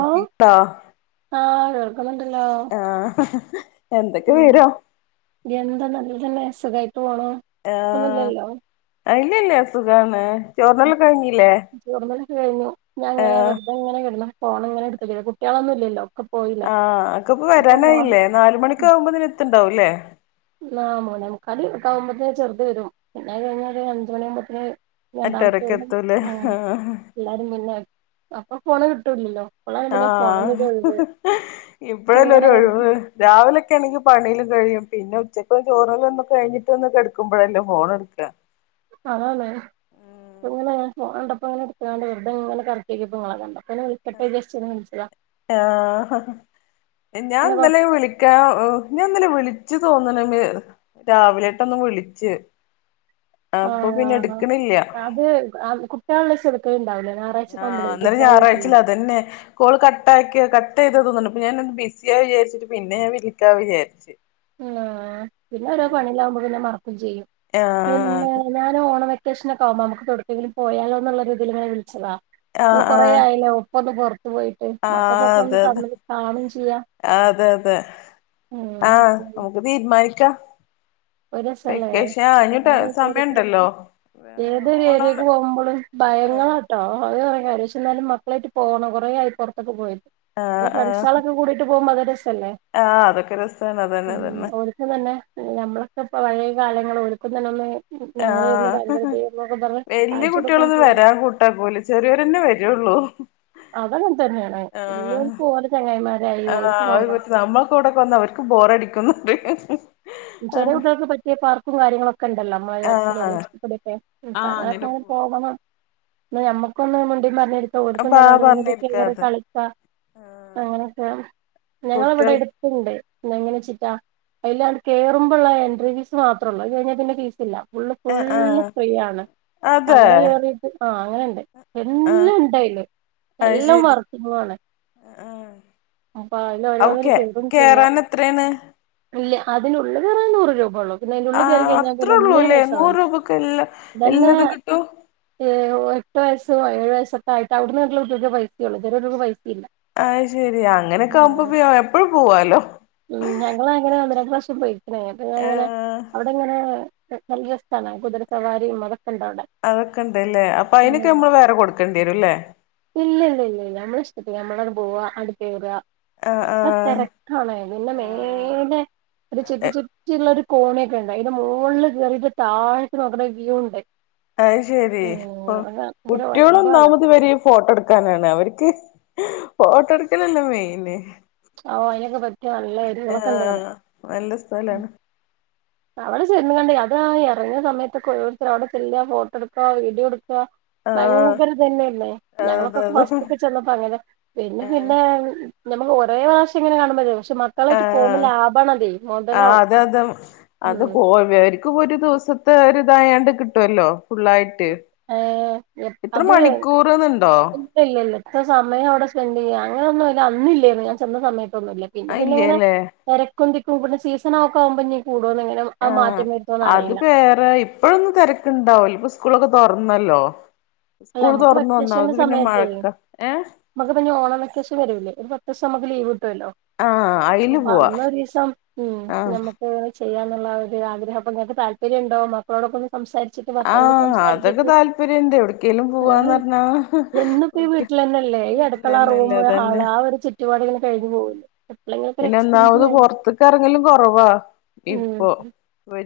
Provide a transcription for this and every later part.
ഓ ആഹ് കേൾക്കുന്നുണ്ടല്ലോ ആഹ ഉം എന്ത നല്ല തന്നെ അസുഖമായി ആഹ ആ ഇല്ലില്ല സുഖാണ് ചോർന്നെല്ലാം കഴിഞ്ഞല്ലേ ചോറുന്നലൊക്കെ കഴിഞ്ഞു ഞാൻ ഇങ്ങനെ വെറതെ ഇങ്ങനെ കിടന്ന് ഫോൺ ഇങ്ങനെ എടുത്തു കുട്ടികളൊന്നും ഇല്ലോ അഹ് അനക്ക് ഇപ്പൊ വരാനായില്ലേ നാല് മണിയൊക്കെ ആകുമ്പോ നി എത്തണ്ടാവുംല്ലേ ആ മൂന്നേമുക്കാല് ഒക്കെ ആവുമ്പോത്തെനും ചെറുത് വരും പിന്നെ കഴിഞ്ഞ ഒരു അഞ്ചുമണിയാകുമ്പോത്തിന് രണ്ടാമത്തെ അട്ടരക്ക് എത്തൂലേ വരുമ്പോ ആഹ് എല്ലാരും പിന്നെ അപ്പൊ ഫോണ് കിട്ടൂല്ലല്ലോ പിള്ളേർ പിന്നെ ഫോണിന്റെ ആഹ് ഒഴിവ് ഇപ്പഴല്ലേ ഒരു [inaudible] ഒഴിവ് രാവിലൊക്കെ ആണെങ്കിൽ പണിയില് കഴിയും പിന്നെ ഉച്ചക്ക് ചോറല്ലാം ഒന്നും കഴിഞ്ഞിട്ട് വന്ന് കെടുക്കുമ്പോഴല്ലേ ഫോൺ എടുക്കാ അതാണ് ഇങ്ങനെ ഞാൻ ഫോൺ കണ്ടപ്പോ ഇങ്ങനെ എടുക്കാണ്ട് വെറുതെ ഇങ്ങനെ കറക്കിനോക്കിയപ്പോ നിങ്ങളെ കണ്ട [unintelligible] ആഹ ഞാൻ പിന്നെ കൊ ഇന്നലെ വിളിക്കാ ഞാൻ ഇന്നലെ വിളി വിളിച്ചു തോന്നണ രാവിലെട്ടൊന്ന് വിളിച്ച് ആ അപ്പൊ പിന്നെ എടുക്കണില്ല അത് കുട്ടികളെ [unintelligible] ഉണ്ടാവലേ ആഹ അന്നേരം ഞായറാഴ്ചയല്ലേ അതന്നെ കാൾ കട്ട ആാക്കിയ ക കട്ട് ചെയ്തു തോന്നുന്നു അപ്പൊ ഞാൻ ബിസിയാ വിചാരിച്ചിട്ട് പിന്നെ ഞാൻ വിളിക്കാന്നു വിചാരിച്ച് അഹ് പിന്നെ ഒരോ പണിയിലാവുമ്പോ പിന്നെ മറക്കും ചെയ്യും ആ പിന്നെ അത് [inaudible] ഞാൻ ഓണം വ വെക്കേഷനൊക്കെ ആകുമ്പോ നമുക്ക് എവിടുത്തെങ്കിലും പോയാലോ എന്നുള്ള ഒരിതിലിങ്ങനെ വിളിച്ചതാ ആ നമ്മൾ ആ കുറേ ആയല്ലോ ഇപ്പൊന്ന് പുറത്തു പോയിട്ട് ആ മക്കൾക്കൊക്കെ ഒന്ന് അതെ അതെ തമ്മില് കാണും ചെയ്യാം ഉം അഹ് നമുക്ക് തീരുമാനിക്കാം ഒരു രസല്ലേ വെക്കേഷൻ ആകാനായിട്ട് അങ്ങനെ സമയം വിചാരിക്കും ഉണ്ടല്ലോ ഏതൊരു ഏരിയക്ക് പോകുമ്പോഴും ഭയങ്ങളാട്ടോ അത് കുറേ കാര്യം എന്നാലും മക്കളായിട്ട് പോണം കൊറേ ആയി പുറത്തൊക്ക പോയി ആ ആ പരീക്ഷകളൊക്കെ കൂടിട്ട് പോക- [inaudible] [unintelligible] ആ അതൊക്കെ രസാണ് അതന്നെ അതന്നെ ഒരുക്കും തന്നെ നമ്മളൊക്കെ ഇപ്പോ പഴയ കാലങ്ങൾ ഒടുക്കുന്നതന്നൊന്ന് ആ ഞങ്ങളെ ഒന്ന് ഭയങ്കരദ വല്യ കുട്ടികളൊന്നും വരാൻ കൂട്ടാക്കൂല ചെറിയൊരന്നെ വരുള്ളൂ അതങ്ങനെ തന്നെയാണ് ആഹ എല്ലോർക്കും ഓലെ ചങ്ങായിമാരായി അഹ് ഓൽക്ക് അവര് പോവാ [unintelligible] നമ്മൾ കൂടൊക്കെ വന്നാൽ അവർക്ക് ബോറടിക്ക ക്കുന്നുണ്ട് ചെറിയക്കുട്ടികൾക്ക് പറ്റിയ പാർക്കും കാര്യങ്ങളൊക്കെ ഒക്കണ്ടല്ലോ അമ്മ അടുത്തുള്ളത് ആഹ് [unintelligible] അങ്ങനൊക്കെ അങ്ങനെ പോകണം ഞമ്മുക്കൊന്ന് മിണ്ടിയും പറഞ്ഞിരിക്കാ ഓർക്കു അപ്പാ ഒന്നില്ല വന്നിട്ട് കേറി പറഞ്ഞിരിക്കാതെ കളിക്ക ആഹ് അങ്ങനെയൊക്കെ ഞങ്ങളിവിടെ കുട്ടികൾ എടുത്തുണ്ട് പിന്നെ എങ്ങനെ ചിറ്റാ അതില് അങ്ങിട് കേറുമ്പോള്ള എൻട്രി ഫീസ് മാത്രേള്ളൂ അത് കഴിഞ്ഞ പിന്നെ ഫീസ് ഇല്ല ഏ അഹ് അങ്ങനെ കേറിട്ട് അഹ് അങ്ങനെ ഇണ്ട് ആഹ് എല്ലാം ഇണ്ടായില് അത് എല്ലാം ശരി വറത്തുന്നാണ് ആഹ് അപ്പ അല്ല അപ്പൊ ഓരോന്നര കേ കേൾക്കും ചെയ്യാ കേറാൻ എത്രയാണ് ഇല്ല അതിനുള്ളത് വെറും നൂറ് രൂപ ഉള്ളു ന്നയിന്റുള്ളി ആഹ് കയറകഴിഞ്ഞാ അത്രേ പിന്നൊന്നിനും ഉള്ളൂല്ലേ പൈസ നൂറ് വേണ്ട. രൂപക്ക് എല്ലാ അതെന്നെ എല്ലതും കിട്ടും ഏ എട്ട് വയസ്സോ ഏഴ് വയസ്സൊക്ക ആയിട്ടവ്ട്ന്നുള്ള കുട്ടികൾക്കെ പൈസ ഉള്ളു. ചെറിയ കുട്ടിയാക്ക് പൈ ഇല്ല അത് ശരി അങ്ങനെയൊക്കെ ആവുമ്പോ [unintelligible] എപ്പഴും പോവാലോ ഞങ്ങളങ്ങനെ ഒന്ന് ര പോയിക്കണു അങ്ങെ ഏഹ് അവിടെങ്ങനെ നിയ സ്ഥല കുതിരസവാരീം അതൊ അതൊക്കെ ഇണ്ട് ല്ലേ അപ്പൊ അയിനൊക്ക മ്മള് വേറെ കൊടുക്കണ്ടി വരുല്ലേ ഇല്ലല്ലല്ലല്ല നമ്മള് ഞമ്മളത് പോവ അങ്ങട്ട് കേറാ ആഹ് അത്ര ആഹ് തെരക്കാണേ പിന്ന മേലേ ഒരു ആഹ് ച്ചുറ്റി ച്ചുറ്റിയുള്ള ഒരു കോണിയൊക്കെ ഉണ്ട്. അയിന്റെ മോള്ള് കേറീട്ട് താഴത്ത് നോക്കുന്ന വ്യൂ ഉണ്ട്. അത് ശരി ഉം അ അത് ഭയങ്കര കുട്ടികള് വൈബാണ് ഒന്നാമത് ഇവരീ ഫോട്ടോ ഇട്ക്കാനാണ് അവർക്ക് ഫോട്ടോടുക്കലല്ലേ മെയ്ന് ആ അതിനൊക്കെ പറ്റിയ നല്ല ആ ഏരിയകളൊക്കെ ഉണ്ട് അവിടെ നല്ല സ്ഥലാണ് അവട ചെന്നുങ്ങാണ്ടി അത് ആ ഇറങ്ങിയ സമയത്തൊക്കെ ഓരോരുത്തര് അവിടെ ചെല്ല ഫോട്ടോ എടുക്ക വീഡിയോ എടു [unintelligible] ആഹ് ഭയങ്കരതന്നെല്ലേ ഞങ്ങളൊക്കെ അതെ അതെ ഫസ്റ്റൊക്കെ ചെന്നപ്പോ അങ്ങനെ പിന്നെ ആഹ് പിന്നെ ഞമ്മക്ക് ഒരേ പ്രാവശ്യം ഇങ്ങനെ കാണുമ്പഴേ പക്ഷെ മക്കളായിട്ട് പോകുമ്പം ലാഭാണതേ ആഹ് മോതലാവും. അതെ അതെ അത് [unintelligible] ഇവര്ക്കും ഒരു ദിവസത്തെ ഒരിതായാണ്ട് കിട്ടുവല്ലോ ഫുള്ളായി ഏ അത് മണിക്കൂർന്നുണ്ടോ ഇല്ലല്ല ഇത്ര സമയം അവിടെ സ്പെൻ ടെയാ അങ്ങനൊന്നും അയല് അന്നില്ലേര്ന്നു. ഞാൻ ചെന്ന സമയത്തൊന്നു ഇല്ല പിന്ന അത് പിന്ന ഇങ്ങനെ ഇല്ലല്ലേ തിരക്കും തിക്കും പിന്നെ സീസ സണക്കാമ്പോ ഇനി കൂടോന്നെങ്ങനെ ആ മാ ആഹ് അത് പേറെ ഇപ്പഴൊന്നും തിരക്കുണ്ടാവൂല ഇപ്പ സ്കൂളൊക്കെ തൊറന്നല്ലോ അല്ല സ്കൂൾ നമ്മക്ക് തുറന്ന് വെക്കേഷന്റെ ഒന്നാമത് പിന്നെ സമയത്തേ മഴക്ക ഏഹ് നമുക്ക് പിന്നെ ഓണം വെക്കേഷൻ വരൂല്ലേ ഒരു പത്തൂസമ്മക്ക് ലീവ് കിട്ടു വല്ലോ ആഹ് അയില് അപ്പൊ പോവാ അന്നരീസം ഉം ആഹ് ഞമ്മക് ചെയ്യാ എന്നുള്ള ഒരു ആഗ്രഹ അപ്പൊങ്ങക്ക് താല്പര്യണ്ടോ മക്കളോടൊക്കൊന്ന് ആ അതൊക്കെ താല്പര്യണ്ട് എവിട് ക്കെലും പോവാന്ന് പറഞ്ഞാ എന്നുപ്പ ഈ വീട്ട് വീട്ടിലന്നെല്ലേ ഈ അടുക്കള വീട്ടിലന്നെ ല്ലേ റൂമ് അതന്നെ ഹാള് ആ ഒരു ചുറ്റുപാടിങ്ങനെ ആ കഴിഞ്ഞു പോവല്ലേ എപ്പളെങ്കിലൊക്കെ ഒരു പിന്നെ എക്സ്പീരിയൻസ് ഒന്നാമത് വേണം പൊർത്ത്ക്ക് എറങ്ങലും കൊറവാ ഇപ്പൊ വ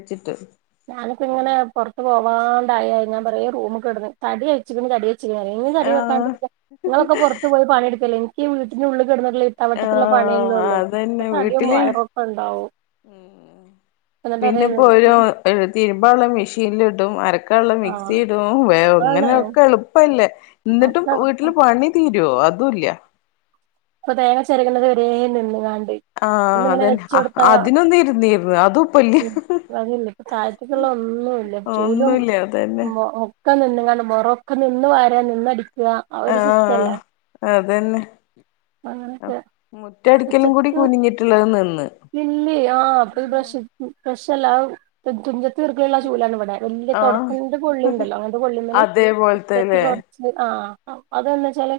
ഞാനിപ്പങ്ങനെ പൊർത്ത് പോവാണ്ടായാ ഞാൻ പറയും ഈ റൂമ് കെടന്ന് തടി വെച്ച് ക്ണ് തടി എങ്ങനെ തടി ആഹ് വെക്കാണ്ടിരിക്ക? നിങ്ങളൊക്കെ പുറത്ത് പോയി പണിഎടുക്കല്ലേ എനിക്ക് വീട്ടിനുള്ളി ക്കെട്ന്നുള്ള ഇട്ടാ വട്ടത്തിലുള്ള പണിയല്ലേ ആഹ് ഉള്ളൂ അപ്പ അതന്നെ തടിയും വീട്ടില് വയറൊക്കെ ഇണ്ടാവും പിന്നെപ്പോ ഒരു തിരുമ്പാ ഉള്ളെ മെഷീനിലിടും അരക്കാള്ള മിക്സി ആഹ് ഇടും വേ ആണ് ഇങ്ങനെയൊക്കെ എളുപ്പല്ലേ എന്നിട്ടും വീട്ടില് പണി തീരോ അതുല്യ ഇപ്പൊ തേങ്ങ ചെരകണത് വരേ നിന്ന്ങ്ങാ ആഹ് ഒന്നിങ്ങനെ അതന്നെ വെച്ചോടുത്താ അതിനൊന്ന് ഇരുന്നിരുന്നു അതും ഇപ്പല്ല ഉം അതിയന്നെ താഴ്ത്തേക്കുള്ള ഒന്നുല്ല ചൂലും ഒന്നുല്ല അതന്നെ ഒക്ക നിന്ന നടുമ്പൊറോക്ക നിന്ന് വാര നിന്നടിക്കാ ആ ഒരു സിസ്റ്റല്ലേ തന്നെ ആ അങ്ങനൊക്കെ മുറ്റടിക്കലും കൂടി ഉച്ചക്ക് കുനിഞ്ഞിട്ടുള്ളത് നിന്ന് ഒരു ബ്രഷ് ബഷല്ല തുഞ്ചത്ത് ഈർക്കിലുള്ള ചൂലാണ് ഇവ ന്താ വല്യ ആഹ് തൊടപ്പിന്റെ കൊള്ളിണ്ടല്ലോ അങ്ങനത്തെ കൊള്ളിമല് അതേപോലത്തെല്ലേ [unintelligible] ആഹ് അതെന്നെച്ചാല്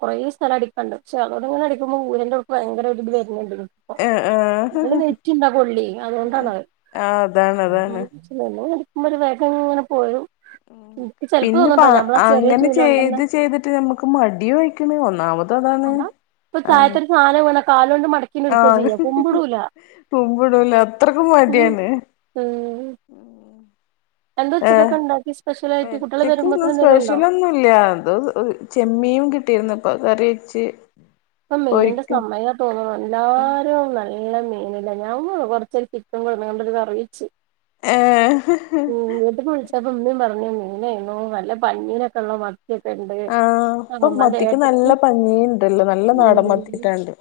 കൊറേ സ്ഥലം അടിക്കാണ്ട്. പക്ഷെ അതോടെങ്ങനെ അടിക്കുമ്പോ ഊരന്റെൾ ഭയങ്കര ഒരു ഇത്‌ വ [unintelligible] ഏഹ് നല്ല ഏഹ് വെയിറ്റ് ഇണ്ടാ കൊള്ളി അതുകൊണ്ടാണത് ആഹ് അതാണ് അതാണ് [unintelligible] ക്കുമ്പോ ഒരു വേഗം ഇങ്ങനെ പോരും ഉം എനിക്ക് ചെലപ്പോ പിന്നെ ഇപ്പ തോന്നുട്ടോ അ ഞമ്മളാ ചെറിയ അങ്ങനെ ചൂലോണ്ടന്നെ ചെയ്ത് ചെയ്തിട്ട് നമ്മുക്ക് മടിയും ആയിക്ക്ണ് ഒന്നാമത് അതാണ് അത ഇപ്പൊ ആഹ് തായത്തൊരു സാനം വീണ കാലൊണ്ട് മടക്കി ണ്ട് ഇട്ക്കാ ആഹ് ചെയ്യാ കുമ്പിടൂല കുമ്പിടൂല അത്രക്കും ഉം മടിയാണ് ഉം എന്ത ഉച്ചക്കൊക്കെ ഇണ്ടാക്കി ഒച്ചക്ക് ഒന്ന് സ്പെഷ്യലൊന്നും ഇല്ല. [unintelligible] ചെമ്മീും കിട്ടിന്ന്. പ്പ കറി വെച്ച്. പ്പ. മീന്റെ പൊരിക്കും സമയം തോന്നുന്നു എല്ലാരും. നല്ല മീനില്ല ഞാൻ [unintelligible] കൊറച്ച ചിക്കൻ കൊണ്ടന്ന കറി വെച്ച്. ഏ മ് ഇങ്ങട്ട് ബ് പ്പമ്മീം. ഇന്നും പറഞ്ഞോ മീനയ്നൂ നല്ല പഞ്ഞീനൊക്കെ ഉള്ള മ [unintelligible] ണ്ട് ആഹ് ഇപ്പൊ അഹമാന്റെ മത്തിക്ക് നല്ല ഏട്ടത്തിം. പഞ്ഞിണ്ടല്ലോ നല്ല നാടൻ ഉഠ. മത്തിട്ടാണ്ട്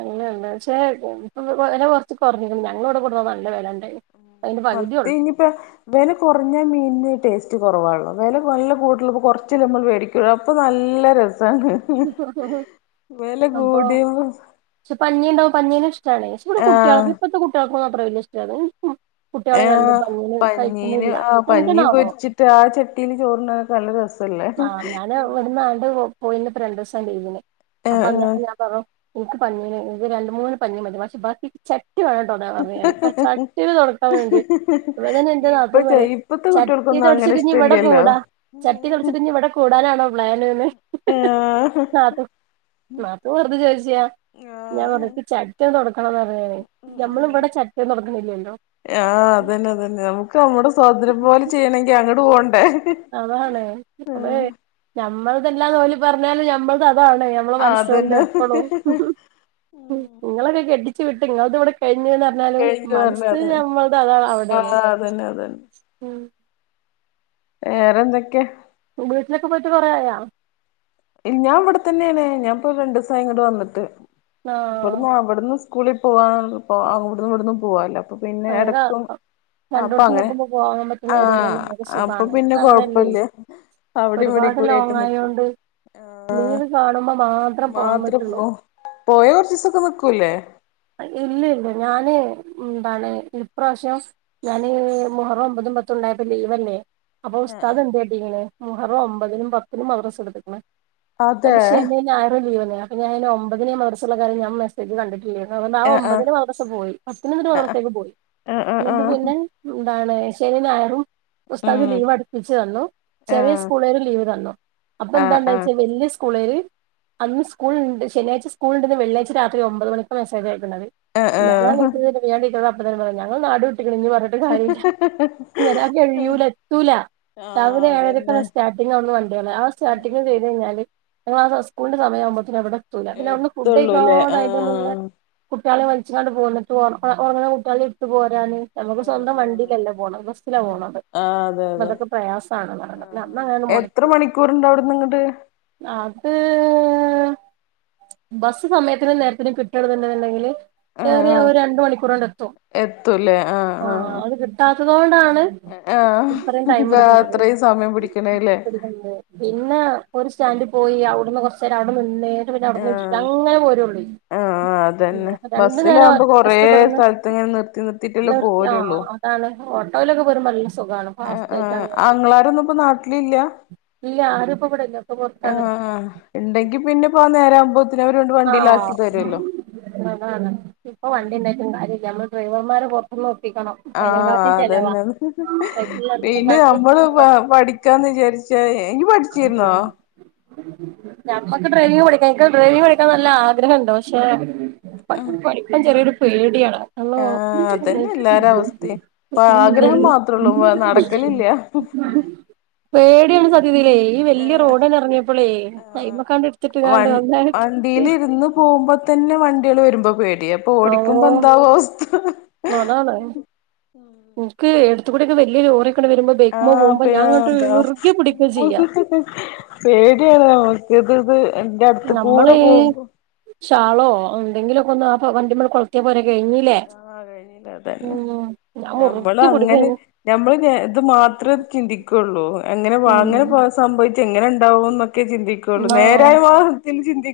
അങ്ങനെയണ്ട് ക്ഷ. വില കുറച്ച് കുറഞ്ഞിുന്നു ഞങ്ങളോട്ടെ കൊടുാ നല്ല വില ഉണ്ടായി മത്തി. ഇനിയിപ്പ വേല കുറഞ്ഞാ മീന ടേസ്റ്റ്. കുറവാണല്ലോ വില നല്ല കൂട്ടുള്ള കുറച്ച നമ്മൾ മേടിക്ക അപ്പോൾ നല്ല രസ ഹ ഹ വില കൂടിയോവ പങ്ങിന് ഇഷ്ടാണ്പക്ഷെഇവിടെ കുട്ടികൾക്ക ഇപ്പത്തെ കുട്ടികൾക്കൊും അത്ര വലിയ ഇഷ്ടാണ്. ഉം ഉം. ആ. പഞ്ഞീന് ആ പഞ്ഞി എന്തിനാവോ പൊരിച്ചിട്ട് ആ ചട്ടീല് ചോറിനൊക്കെ നല്ല രസ. ആഹ് ഞാന് ഇവട്ന്ന് ആണ്ട് പോ പോയിന്നി ഇപ്പ രണ്ടുസം ലീവിന് അപ്പൊ ആഹ് അന്ന് ആഹ് ഞാൻ പറഞ്ഞു. എനിക്ക് പഞ്ഞിന്ന് രണ്ട് മൂന്ന് പഞ്ഞീം. മതി ബാക്കി ച [unintelligible] ചട്ടിനെതുടക്കാൻ വേണ്ടി ഇങ്ങട്ട്‌, ഇപ്പൊ നാത്തൂൻപറയാ ചെയ് ഇപ്പത്തെ ചട്ടി കുട്ടികൾക്കൊന്നും അങ്ങനെ തൊടിച്ചിട്ടഞ്ഞ് ഇവിടെ ഇഷ്ടല്ലല്ലോ കൂടാ ചട്ടി തൊടിച്ചിട്ട്ഞ്ഞ് ഇവിടെ കൂടാനാണോ പ്ലാന്. ആഹ് നാത്തു നാത്തൂൻ വെറുതെ ചോ ഞാൻ പറഞ്ഞു ആഹ് ക്ക് ചട്ടി തെടക്കണം പറഞ്ഞ്, നമ്മള ഉം ഇവിടെ ചട്ടി തുടക്കണിലല്ലോ. ആഹ്. അതന്നെ അതന്നെ നമക്ക് നമ്മുടെ സ്വാതന്ത്ര്യം പോലെ ചെയ്യണമെങ്കി അങ്ങോട്ട് പോകണ്ടേ, അതാണ് അതെ നമ്മളതല്ലാന്ന് ഓല് പറഞ്ഞാലും നമ്മൾ അ അതാണ്, നമ്മള് മനസ്സുകൊണ്ട് അതന്നെ എപ്പോഴും. നിങ്ങളൊക്കെ കെട്ടിച് വിട്ട് നിങ്ങൾ ദ് ഇവിടെ കഴിഞ്ഞുന്ന് പറഞ്ഞാലും, കഴിഞ്ഞു പറഞ്ഞ മനസ്ന അതന്നെ നമ്മൾട അതാ അവി ആഹ് തന്നെ അതന്നെ. ഉം വേറെന്തൊക്കെയാ? വീട്ടിലൊക്കെ പോയിട്ട് കുറേയായോ? ഞാൻ ഇവിടെ തന്നെയാണ്. ഞാൻഇപ്പം രണ്ടിസായി, ഇങ്ങട്ട്‌, വന്നിട്ട് ആഹ് ഇവിടന്ന് അവിടുന്ന് സ് കൂളി പോവാ പ്പോ അവിട്‌ന്നും ഇവിടന്നും പോവാല്ലോ അപ്പൊ പിന്നെ അങ്ങനെ എടക്കും രണ്ടോടത്തും അപ്പങ്ങനെ നിക്കുമ്പോ പോകാൻ പറ്റുന്ന ഏരിയ തന്നെ ആഹ് നിങ്ങൾക്ക് അപ്പം സുഖാണ് പിന്നെ എനിക്ക് കൊഴപ്പല്ല അവിടെ ഇവിടി പ്പം ലോങ്ങ് ആയോണ്ട് ലീവ് കാണു മാത്ര പോ പോയ കൊറച്ചിസൊക്കെ നിക്കൂല്ലേ? ഇല്ലെയ് ഇല്ല ഞാന് ന്താണ് ഇപ്രാവശ്യം ഞാന് മുഹറം ഒമ്പത് പത്തും ഉണ്ടായപ്പം ലീവല്ലേ. അപ്പൊ ഉസ്താദ് എന്താട്ടിക്ക്ണ് മുഹറം ഒമ്പതിനും പത്തിനും മദ്രസ എടുത്തിക്ക്ണ്. അതെ ഓല് ശനിം, ഞായറും ലീവ് തന്നീനിം അപ്പം ഞാൻ ഒമ്പതിന് മദ്രസ്ള്ള കാര്യം ഞാൻ മെസേജ് കണ്ടിട്ടില്ലെ ആഹ് ആ ആ ഒമ്പതിന് മദ്രസ പോയി പത്തിന്ന് ഇന്നിട്ട് ആ മദ്രസക്ക് പോയി ആ ആ ആ ഇന്നിട്ട് പിന്നെ. ഇതാണ് ശനി ഞായറും. ഉസ്താദ് ഉം ലീവ് അടുപ്പിച്ചു തന്നു. ആ ചെറിയ സ്കൂൾ ആരും ലീവ് തന്നു അപ്പൊ ആ എന്താ ആ ആ ണ്ടച്ചാ വല്യ സ് സ്ക്കൂളാര് അന്ന് സ്ക്കൂള്ണ്ട് ശനിയാഴച്ച സ്കൂള്ണ്ട്ന്ന് വെള്ളിയാഴ്ച രാത്രി ഒമ്പത് മണിക്ക മെസേജ് അയ യക്ക്ണത് ആ ആ ഞാൻ ടീച്ചറോട് അപ്പത്തന്നെ പറഞ്ഞു, ഞങ്ങൾ നാടുവിട്ടുക്ക്ണ് ഇനി പറഞ്ഞിട്ട് കാര്യല്ല. ഒരാക്ക് കഴിയൂല എത്തൂല. രാവിലെ എഴരക്കാണ് അതന്നെ സ്റ്റാർട്ടിങ് അവിടുന്ന് വണ്ടികള് ആഹ് സ്റ്റാർട്ടിങ് കയറി കഴിഞ്ഞാല് ഞങ്ങള് ആത സ്കളിന്റെ സമയം ആവുമ്പോത്തിന് അവിടെത്തൂല്ല പിന്നെ അവിടുന്ന് എത്തുള്ളൂല്ലേ ഫുഡയ്ക്കാതെ അയ്ന്റെ ആ മുന്നേ കുട്ട്യാളെ വലിച്ച്ങ്ങാണ്ട് പോന്നിട്ടും ഒ ഒറങ്ങ്ണെ കുട്ടികളീം ഇടുത്തുപോരാന്. നമുക്ക് ആഹ് സ്വന്തം ആഹ് ആഹ് വണ്ടിയിലല്ല പോണത് ബസ്സിലാ പോണത്. അതെ അപ്പൊ അതെ അതൊക്കെ പ്രയാസാണ് പറയണത് പിന്നെ അന്ന് ആഹ് അങ്ങനെ എത്ര മൊടക്കി മണിക്കൂർണ്ട് അവിട്ന്ന് ഇങ്ങട്ട്. ഇങ്ങട്ട് ബസ്സ് സമയത്തിനും നേരത്തിനും കിട്ടണ്‌ന്ന്ണ്ടെന്ന്ങ്കില് ആഹ് ഏറിയ ആഹ് ഒരു രണ്ട് മണിക്കൂറ്കൊണ്ട് എത്തും. ആഹ് അത് കിട്ടാത്തത് കൊണ്ടാണ് ഇത്രേം ടൈമ് ആഹ് ആഹ് എടുക്കണത്. അത്രയും സമയം പിടിക്കണല്ലേ പിടിക്ക്ണത് ഉം പിന്നെ ഉം ഒരു സ്റ്റാന്റ് പോയി അവിടുന്ന് കൊറച്ചേരം അവിടെ നിന്ന് ട്ട് പിന്നെ അവടുന്ന് വിട്ട് ആഹ് അങ്ങനെ പോരൊള്ളോയ് ആഹ് ഉം അതന്നെ അപ്പ രണ്ടു നേരം ബസ്സിലാകുമ്പോ ബസ്സ് കൊറേ ഇബടുന്ന് സ്ഥലത്ത് ഇങ്ങനെ നിർത്തി നിർത്തിട്ടല്ലേ നിർത്തി ആഹ് പോരുള്ളൂ അതാണ് ഓട്ടോയിലൊക്കെ പോരുമ്പല്ല സ് സൊ ആഹ് ആഹ് ക്കാണുമ്പോ ആങ്ങളാരൊന്നും ഇപ്പോ നാട്ടിലില്ല ‌ [unintelligible] ഇല്ല ആരും ഇപ്പ ഇവിടെല്ല ഒക്കെ പുറത്താണ് ആഹ് ഇണ്ടെങ്കി പിന്നെപ്പോനേരാവുമ്പോത്തിന് അവര് ങ്ങട് വണ്ടിലാക്കി തെരൊല്ലോ. അതാണ്‌ ഇപ്പ വണ്ടിണ്ടായിട്ടും കാര്യല്ല അമ്മള് ഡ്രൈവർമാരെ പൊർത്ത്നോ ആഹ് അതെന്നെ പിന്നെ അമ്മള് പാ പഠിക്കാന്ന് വിചാര്ച്ചായെ ഇയ്യ് പഠിച്ചിര്ന്നോ? ഞമ്മക്ക് ഡ്രൈവിംഗ് പഠിക്കാം എക്ക് ഡ്രൈവിംഗ് പഠിക്കാൻ നല്ല ആഗ്രഹണ്ട് പക്ഷെ [unintelligible] പഠിക്കാൻ ചെറിയൊരു പേട്യാണ്. ഹലോ അതെന്നെ എല്ലാരവസ്‌ഥിം പ്പ ആഗ്രഹം മാത്രൊള്ളൂ നടക്കലില്ല. പേട്യാണ് സത് ത്യത്തിലേ ഈ വെല്ല്യ ഏഹ് റോഡാടെർങ്ങ്യപ്പളേ ആഹ് കൈമക്കാണ്ട്ട്ത്ത്ട്ട്ക്കാണ്ട് ഒന്നാണ്ട് [unintelligible] ന്നു പോവുമ്പത്ത് വണ്ട്യേള് വെരുമ്പോ പേ ഓഹ് അതാണ് ഇൻക്ക് എട്ത്ത് ക്കൂടെക്കെ വെല്ല്യ ലോറിക്കണ്ട് വെരുമ്പോ ബെയ്ക്ക് മ്മേ ആഹ് പേ ആഹ് താ പേട്യാണ് ഓ [unintelligible] ഇന്റെ അടുത്ത് കൂടെ നമ്മള് പോവുമ്പോ ഷാളോ എന്തെങ്കിലൊക്കൊന്ന് ആ വണ്ടിമേൽ കൊളത്തിയ പോരെ കഴിഞ്ഞില്ലേ. ആഹ് അതന്നെ നമ്മളു പിടിക്കും അങ്ങനെ അയ്നെ നമ്മള് ഇത് മാത്രം ചിന്തി ക്കൊള്ളൂ എങ്ങനെ ഉം വാങ്ങനെപോ സംഭവിച്ച എങ്ങനെണ്ടാവോന്നൊ ക്കെ ചിന്തിക്കൊള്ളൂ നേരായ മാർഗത്തിൽ ചിന്തി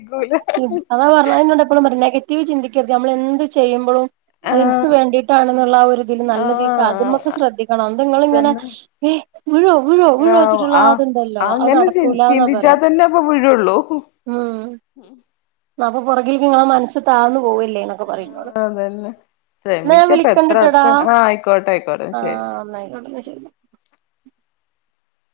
ചിൻ അതാ പറഞ്ഞഅതാ നിന്നോടെപ്പോഴും പറഞ്ഞേ നെഗറ്റീവ് ചിന്തിക്കരുത് നമ്മളെന്ത് ചെയ്യുമ്പോഴും അയെൻക്ക് ആഹ് വേണ്ടീട്ടാണെന്നുള്ള ആ ഒരിതില് നല്ലതീ ആഹ് കാർഡുംമക്ക് ശ്രദ്ധിക്കണം ഇതിങ്ങളിങ്ങനെ അതന്നെ വീഴുവോ വീഴുവോ ആഹ് വീഴുവോച്ചിട്ടുള്ള ആഹ് ആത്ണ്ടല്ലോ അത് അങ്ങനെ ചി നടക്കൂലന്ന പറ ചിന്തിച്ചാൽ ആ ഉം അപ്പൊ പൊറകിരിക്കണ ആളെ മനസ് താന്നു പോവല്ലേ എന്നൊക്കെ പറയുമ്പള്. ആഹ് അതന്നെ ന്നാൻ ശ്രമിച്ചപ്പ എത്ര വിളിക്കണ്ടിട്ടാടാ ആൾക്കാ ആഹ് ആയിക്കോട്ടെ ആയിക്കോട്ടെ ആ ശരി ന്നായിക്കോട്ടെ ന്നാ ശരി.